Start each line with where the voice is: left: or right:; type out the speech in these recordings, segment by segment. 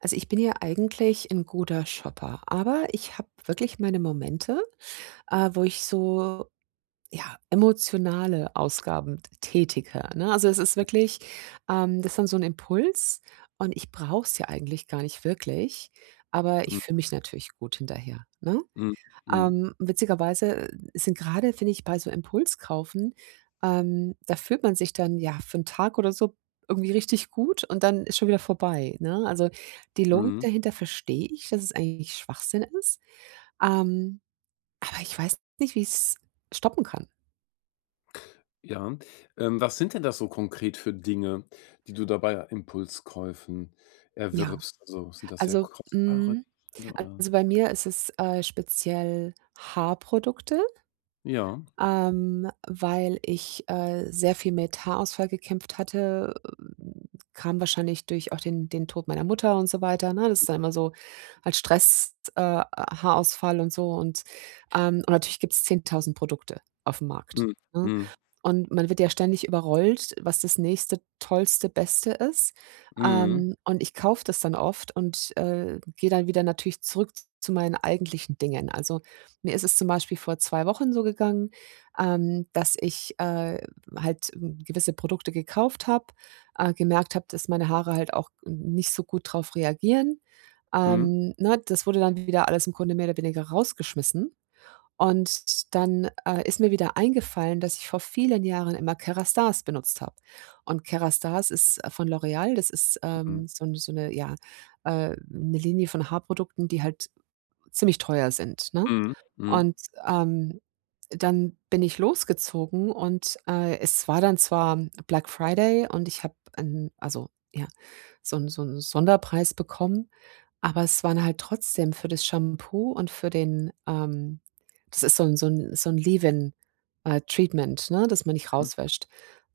right: Also, ich bin ja eigentlich ein guter Shopper, aber ich habe wirklich meine Momente, wo ich so, ja, emotionale Ausgaben tätige, ne? Also, es ist wirklich, das ist dann so ein Impuls und ich brauche es ja eigentlich gar nicht wirklich, aber ich
left: Mhm,
right: fühle mich natürlich gut hinterher, ne?
left: mhm, mhm,
right: Witzigerweise sind gerade, finde ich, bei so Impulskaufen da fühlt man sich dann, ja, für einen Tag oder so irgendwie richtig gut und dann ist schon wieder vorbei, ne? Also, die Logik
left: mhm,
right: dahinter verstehe ich, dass es eigentlich Schwachsinn ist, ähm, aber ich weiß nicht, wie ich es stoppen kann.
left: ja. Was sind denn das so konkret für Dinge, die du da bei Impulskäufen
right: Ja,
left: erwirbst? Also, sind das sehr
right: also,
left: kostbare Gegenstände oder
right: also, bei mir ist es, speziell Haarprodukte.
left: ja.
right: Weil ich, sehr viel mit Haarausfall gekämpft hatte, kam wahrscheinlich durch auch den Tod meiner Mutter und so weiter, ne? Das ist dann immer so als Stress, Haarausfall und so und natürlich gibt's 10.000 Produkte auf dem Markt,
left: Mhm,
right: ne?
left: mhm,
right: Und man wird ja ständig überrollt, was das nächste Tollste, Beste ist.
left: mhm,
right: Und ich kaufe das dann oft und, gehe dann wieder natürlich zurück zu meinen eigentlichen Dingen. Also, mir ist es zum Beispiel vor 2 Wochen so gegangen, dass ich, halt, gewisse Produkte gekauft habe, gemerkt habe, dass meine Haare halt auch nicht so gut drauf reagieren.
left: mhm,
right: Ne, das wurde dann wieder alles im Grunde mehr oder weniger rausgeschmissen. Und dann, ist mir wieder eingefallen, dass ich vor vielen Jahren immer Kerastase benutzt habe. Und Kerastase ist, von L'Oréal. Das ist,
left: mhm,
right: so 'ne, ja, 'ne Linie von Haarprodukten, die halt ziemlich teuer sind, ne?
left: mhm, mhm,
right: Und, ähm, dann bin ich losgezogen und, es war dann zwar Black Friday und ich habe 'n also, ja, so 'n Sonderpreis bekommen, aber es waren halt trotzdem für das Shampoo und für den, das ist so 'n Leave-in, Treatment, ne, das man nicht
left: mhm,
right: rauswäscht.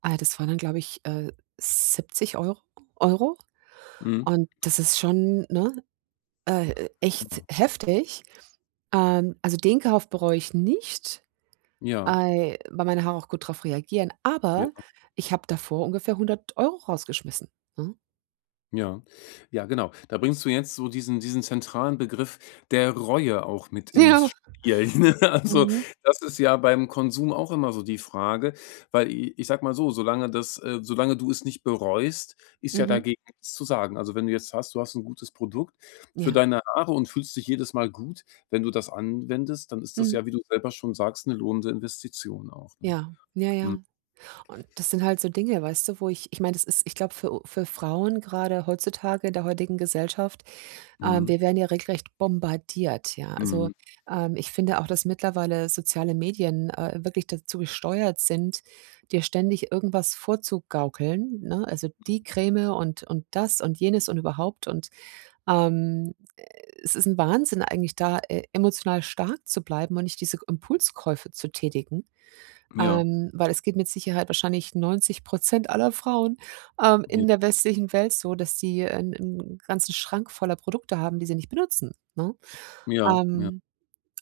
right: Ah, das waren dann, glaube ich, 70 Euro
left: mhm,
right: und das ist schon, ne,
left: ja,
right: echt heftig. Also, den Kauf bereue ich nicht,
left: ja.
right: ei weil meine Haare auch gut drauf reagieren,
left: Ja.
right: aber ich habe davor ungefähr 100 Euro rausgeschmissen, ne?
left: Ja. Ja, genau. Da bringst du jetzt so diesen zentralen Begriff der Reue auch mit ins
right: Ja.
left: Spiel, ne? Also,
right: Mhm.
left: das ist ja beim Konsum auch immer so die Frage, weil i ich sag mal so, solange du es nicht bereust, ist ja
right: Mhm.
left: dagegen nichts zu sagen. Also, wenn du hast ein gutes Produkt für
right: Ja.
left: deine Haare und fühlst dich jedes Mal gut, wenn du das anwendest, dann ist das
right: Mhm.
left: ja, wie du selber schon sagst, eine lohnende Investition auch, ne?
right: Ja. Ja,
left: Mhm.
right: ja. Und das sind halt so Dinge, weißt du, wo ich meine, das ist, ich glaube, für Frauen gerade heutzutage in der heutigen Gesellschaft,
left: Mhm.
right: wir werden ja regelrecht bombardiert, ja. Also,
left: Mhm.
right: ich finde auch, dass mittlerweile soziale Medien, wirklich dazu gesteuert sind, dir ständig irgendwas vorzugaukeln, ne? Also, die Creme und das und jenes und überhaupt ähm, äh, es ist ein Wahnsinn eigentlich, da, emotional stark zu bleiben und nicht diese Impulskäufe zu tätigen.
left: Ja,
right: Weil es geht mit Sicherheit wahrscheinlich 90 aller Frauen, in der westlichen Welt so, dass die einen ganzen Schrank voller Produkte haben, die sie nicht benutzen, ne?
left: ja, ja. Ja.
right: Ähm,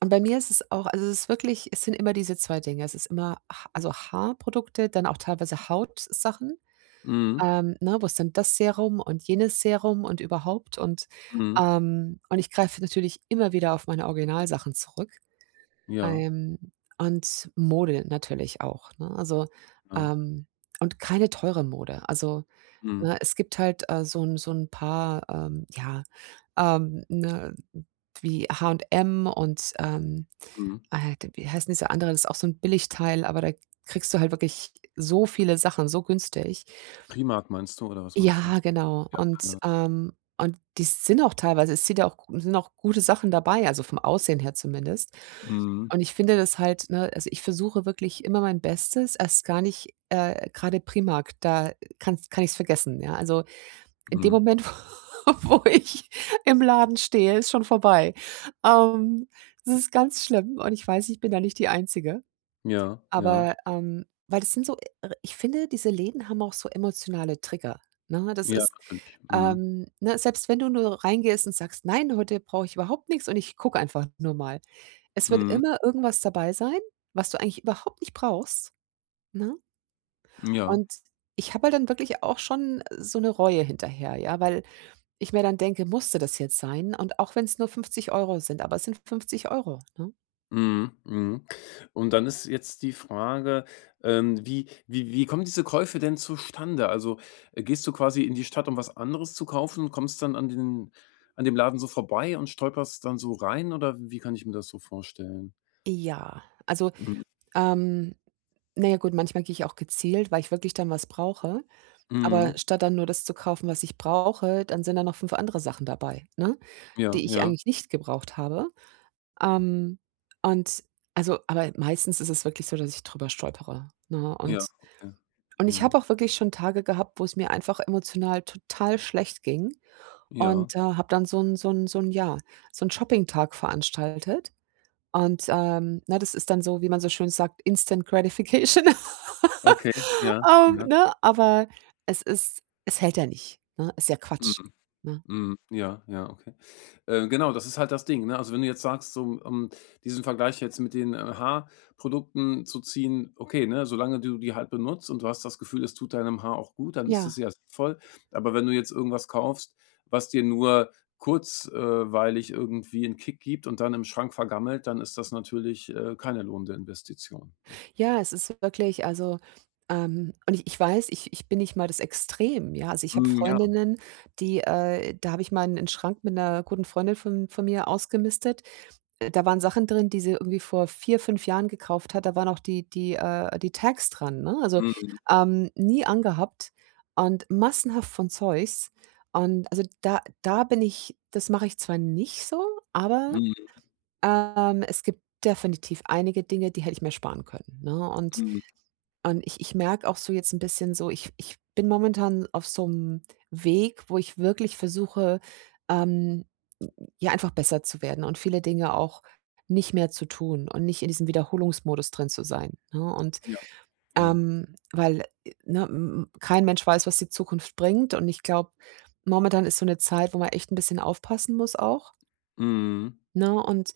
right: und bei mir ist es auch, also, es ist wirklich, es sind immer diese 2 Dinge. Es ist immer ha also, Haarprodukte, dann auch teilweise Hautsachen,
left: Mhm.
right: ne? Wo ist denn das Serum und jenes Serum und überhaupt
left: Mhm.
right: und ich greife natürlich immer wieder auf meine Originalsachen zurück.
left: Ja.
right: Ähm, und Mode natürlich auch, ne? Also,
left: Ja.
right: ähm und keine teure Mode. Also,
left: Mhm.
right: ne, es gibt halt, so 'n paar, ja, ne, wie H&M und M und
left: Mhm.
right: d wie heißt denn diese andere? Das ist auch so ein Billigteil, aber da kriegst du halt wirklich so viele Sachen so günstig.
left: Primark meinst du oder was meinst du?
right: Ja, genau.
left: Ja.
right: Und die sind auch teilweise, es sind ja auch gu sind auch gute Sachen dabei, also vom Aussehen her zumindest.
left: Mhm.
right: Und ich finde das halt, ne, also ich versuche wirklich immer mein Bestes, erst gar nicht, grade Primark, da kann ich es vergessen, ja. Also, in dem
left: Mhm.
right: Moment, wo ich im Laden stehe, ist schon vorbei. Ähm, Das ist ganz schlimm und ich weiß, ich bin da nicht die Einzige,
left: Ja, ja.
right: aber, weil das sind so, ich finde, diese Läden haben auch so emotionale Trigger, ne? Das
left: Ja,
right: ist,
left: natürlich. Mhm.
right: ne, selbst wenn du nur reingehst und sagst: „Nein, heute brauche ich überhaupt nichts und ich gucke einfach nur mal.“ Es wird
left: Mhm.
right: immer irgendwas dabei sein, was du eigentlich überhaupt nicht brauchst, ne?
left: Ja.
right: Und ich habe halt dann wirklich auch schon so eine Reue hinterher, ja, weil ich mir dann denke: „Musste das jetzt sein?“ Und auch wenn es nur 50 Euro sind, aber es sind 50 Euro, ne?
left: Mhm. Mhm. Und dann ist jetzt die Frage, wie kommen diese Käufe denn zustande? Also, gehst du quasi in die Stadt, um was anderes zu kaufen und kommst dann an den an dem Laden so vorbei und stolperst dann so rein oder wie kann ich mir das so vorstellen?
right: Ja, also,
left: Mhm.
right: ähm, na ja gut, manchmal gehe ich auch gezielt, weil ich wirklich dann was brauche, aber
left: Mhm.
right: statt dann nur das zu kaufen, was ich brauche, dann sind da noch 5 andere Sachen dabei, ne?
left: Ja,
right: Die ich
left: ja.
right: eigentlich nicht gebraucht habe. Ähm, und also, aber meistens ist es wirklich so, dass ich drüber stolpere, ne?
left: Ja,
right: Und
left: okay.
right: und ich
left: Ja.
right: habe auch wirklich schon Tage gehabt, wo es mir einfach emotional total schlecht ging
left: Ja.
right: und, habe dann so ein Shopping-Tag veranstaltet. Und, ne, das ist dann so, wie man so schön sagt, Instant Gratification.
left: Okay, ja, ja.
right: Ne, aber es hält ja nicht, ne? Ist ja
left: Mhm,
right: Quatsch, ne?
left: mhm. Ja, ja, okay. Genau, das ist halt das Ding, ne? Also, wenn du jetzt sagst, so, um diesen Vergleich jetzt mit den, Haarprodukten zu ziehen, okay, ne, solange du die halt benutzt und du hast das Gefühl, es tut deinem Haar auch gut, dann ist das
right: Ja.
left: ja sinnvoll. Aber wenn du jetzt irgendwas kaufst, was dir nur kurz weilig irgendwie einen Kick gibt und dann im Schrank vergammelt, dann ist das natürlich, keine lohnende Investition, ne?
right: Ja, es ist wirklich, also, und ich weiß, ich bin nicht mal das Extrem, ja? Also, ich habe
left: Mhm, ja.
right: Freundinnen, die, da habe ich mal einen Schrank mit einer guten Freundin von mir ausgemistet. Da waren Sachen drin, die sie irgendwie vor 4 5 Jahren gekauft hat. Da waren auch die Tags dran, ne? Also,
left: Mhm,
right: nie angehabt und massenhaft von Zeugs. Und also, da bin ich, das mache ich zwar nicht so, aber,
left: mhm,
right: es gibt definitiv einige Dinge, die hätte ich mir sparen können, ne? Und
left: mhm.
right: und ich merke auch so jetzt ein bisschen so, ich bin momentan auf so einem Weg, wo ich wirklich versuche, ähm, ja, einfach besser zu werden und viele Dinge auch nicht mehr zu tun und nicht in diesem Wiederholungsmodus drin zu sein, ne? Und,
left: Ja, ja.
right: weil, ne, m kein Mensch weiß, was die Zukunft bringt und ich glaube, momentan ist so eine Zeit, wo man echt ein bisschen aufpassen muss auch.
left: Mhm,
right: Ne,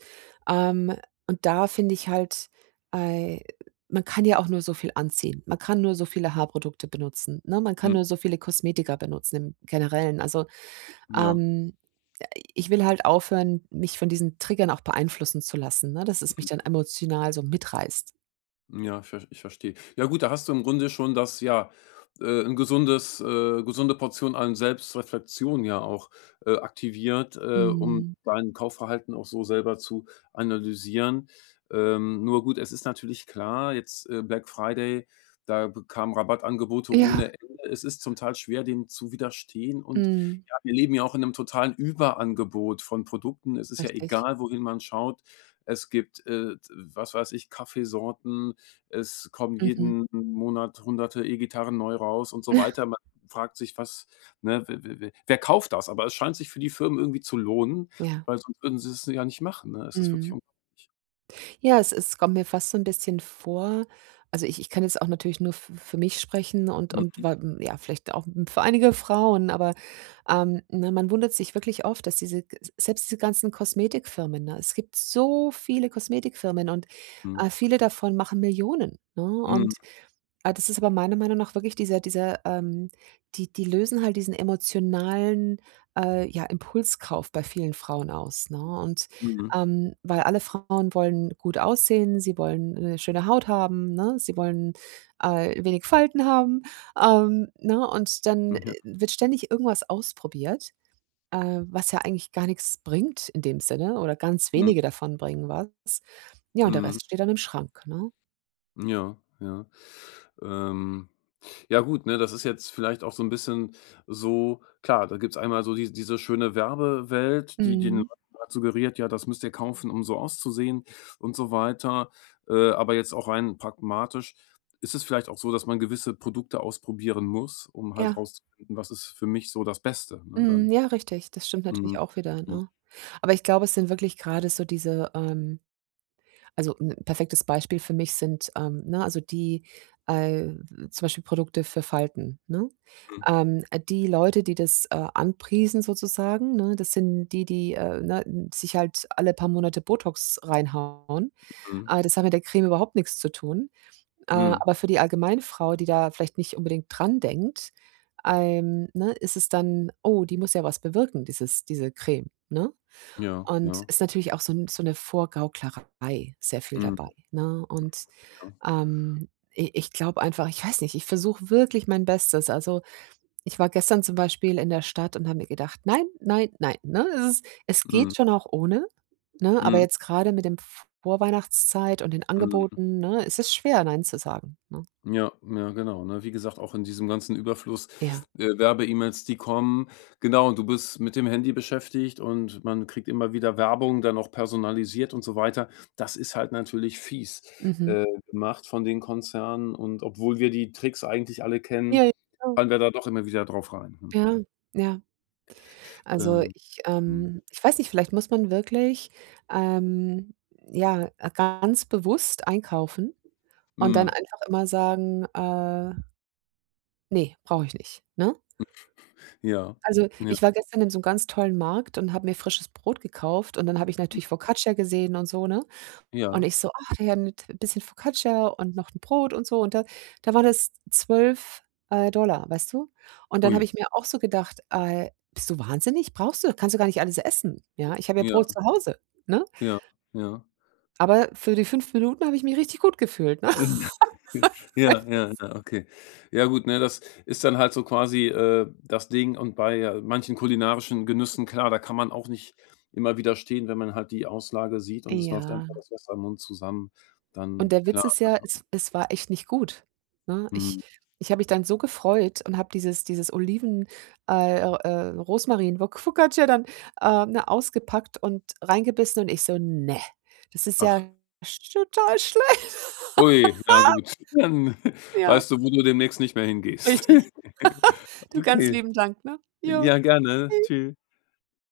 right: ähm und da finde ich halt, äh, man kann ja auch nur so viel anziehen. Man kann nur so viele Haarprodukte benutzen, ne? Man kann
left: mhm,
right: nur so viele Kosmetika benutzen im Generellen. Also,
left: ja.
right: ähm, ich will halt aufhören, mich von diesen Triggern auch beeinflussen zu lassen, ne, dass es mich dann emotional so mitreißt.
left: Ja, ich verstehe. Ja gut, da hast du im Grunde schon das ja, 'n gesunde Portion an Selbstreflexion ja auch, aktiviert, um
right: Mhm.
left: dein Kaufverhalten auch so selber zu analysieren. Nur gut, es ist natürlich klar, jetzt, Black Friday, da b kamen Rabattangebote
right: Ja,
left: ohne Ende. Es ist zum Teil schwer, dem zu widerstehen und
right: mhm.
left: ja, wir leben ja auch in einem totalen Überangebot von Produkten. Es ist ja
right: Richtig.
left: egal, wohin man schaut. Es gibt, was weiß ich, Kaffeesorten, es kommen
right: Mhm.
left: jeden Monat hunderte E-Gitarren neu raus und so weiter. Man fragt sich, was ne, we we we wer kauft das? Aber es scheint sich für die Firmen irgendwie zu lohnen,
right: Ja.
left: weil sonst würden sie es ja nicht machen, ne? Es ist wirklich
right: Mhm.
left: unglaublich.
right: Ja, es kommt mir fast so ein bisschen vor, also, ich kann jetzt auch natürlich nur f für mich sprechen
left: Mhm.
right: ja, vielleicht auch für einige Frauen, aber, ne, man wundert sich wirklich oft, dass diese g selbst diese ganzen Kosmetikfirmen, ne? Es gibt so viele Kosmetikfirmen und,
left: Mhm.
right: viele davon machen Millionen, ne?
left: Mhm.
right: Und, das ist aber meiner Meinung nach wirklich die die lösen halt diesen emotionalen, ja, Impulskauf bei vielen Frauen aus, ne? Und
left: Mhm.
right: weil alle Frauen wollen gut aussehen, sie wollen 'ne schöne Haut haben, ne? Sie wollen, wenig Falten haben, ne? Und dann, wird ständig irgendwas ausprobiert, was ja eigentlich gar nichts bringt in dem Sinne oder ganz
left: Mhm.
right: wenige davon bringen was. Ja, und der
left: Mhm.
right: Rest steht dann im Schrank, ne?
left: Ja, ja. Ähm Ja gut, ne, das ist jetzt vielleicht auch so ein bisschen so klar, da gibt's einmal so diese schöne Werbewelt, die den
right: Mhm.
left: Leuten halt suggeriert: „Ja, das müsst ihr kaufen, um so auszusehen" und so weiter. Aber jetzt auch rein pragmatisch ist es vielleicht auch so, dass man gewisse Produkte ausprobieren muss, um halt
right: Ja.
left: rauszufinden, was ist für mich so das Beste, ne,
right: Mhm.
left: dann.
right: Ja, richtig. Das stimmt
left: Mhm.
right: natürlich auch wieder,
left: Mhm.
right: ne? Aber ich glaube, es sind wirklich gerade so diese, also ein perfektes Beispiel für mich sind, ne, also die, äh, zum Beispiel Produkte für Falten, ne?
left: Mhm.
right: Die Leute, die das, anpriesen sozusagen, ne, das sind die, die, ne, sich halt alle paar Monate Botox reinhauen.
left: Mhm.
right: Das hat mit der Creme überhaupt nichts zu tun. Äh,
left: Mhm.
right: aber für die Allgemeinfrau, die da vielleicht nicht unbedingt dran denkt, ne, ist es dann: „Oh, die muss ja was bewirken, dieses diese Creme“, ne?
left: Ja,
right: Und
left: ja.
right: ist natürlich auch so 'n Vorgauklerei sehr viel dabei,
left: Mhm.
right: ne? Und,
left: Ja.
right: ähm, i ich glaube einfach, ich weiß nicht, ich versuche wirklich mein Bestes. Also, ich war gestern zum Beispiel in der Stadt und habe mir gedacht: „Nein, nein, nein“, ne? Es ist, es geht
left: Mhm.
right: schon auch ohne, ne? Aber
left: Mhm.
right: jetzt grade mit dem Vorweihnachtszeit und den
left: Mhm.
right: Angeboten, ne, ist es schwer, nein zu sagen, ne?
left: Ja, ja, genau, ne? Wie gesagt, auch in diesem ganzen Überfluss,
right: Ja.
left: Werbe-E-Mails, die kommen. Genau, und du bist mit dem Handy beschäftigt und man kriegt immer wieder Werbung, dann auch personalisiert und so weiter. Das ist halt natürlich fies,
right: Mhm.
left: äh, gemacht von den Konzernen und obwohl wir die Tricks eigentlich alle kennen,
right: Ja, ja, genau.
left: fallen wir da doch immer wieder drauf rein, ne?
right: Ja, ja. Also,
left: Ähm, mhm.
right: ich weiß nicht, vielleicht muss man wirklich, ähm, ja, ganz bewusst einkaufen und dann
left: Mhm.
right: einfach immer sagen: ne, brauche ich nicht“, ne?
left: Ja,
right: Also,
left: ja,
right: ich war gestern in so einem ganz tollen Markt und habe mir frisches Brot gekauft und dann habe ich natürlich Focaccia gesehen und so, ne? Und
left: ja.
right: ich so: „Ach, ja, ein bisschen Focaccia und noch 'n Brot und so“, und da war das 12 Dollar, weißt du? Und dann habe
left: Ui,
right: ich mir auch so gedacht: bist du wahnsinnig? Brauchst du, kannst du gar nicht alles essen, ja? Ich habe ja
left: ja,
right: Brot zu Hause“, ne?
left: ja, ja.
right: Aber für die 5 Minuten habe ich mich richtig gut gefühlt, ne?
left: Ja, ja, ja, ja, okay. Ja gut, ne, das ist dann halt so quasi, das Ding und bei, manchen kulinarischen Genüssen, klar, da kann man auch nicht immer widerstehen, wenn man halt die Auslage sieht und es läuft einfach
right: Ja.
left: das Wasser im Mund zusammen,
right: Und
left: dann
right: der
left: klar.
right: Witz ist ja, es war echt nicht gut, ne? Ich
left: Mhm.
right: ich habe mich dann so gefreut und habe dieses Oliven Rosmarin Fo Focaccia dann, ne, ausgepackt und reingebissen und ich so: „Ne, das ist
left: Ach,
right: ja sch total schlecht.“
left: ui, ja gut, dann
right: Ja,
left: weißt du, wo du demnächst nicht mehr hingehst.
right: richtig. Du, ganz
left: Okay.
right: lieben Dank, ne? Jo.
left: Ja, gerne. Tschü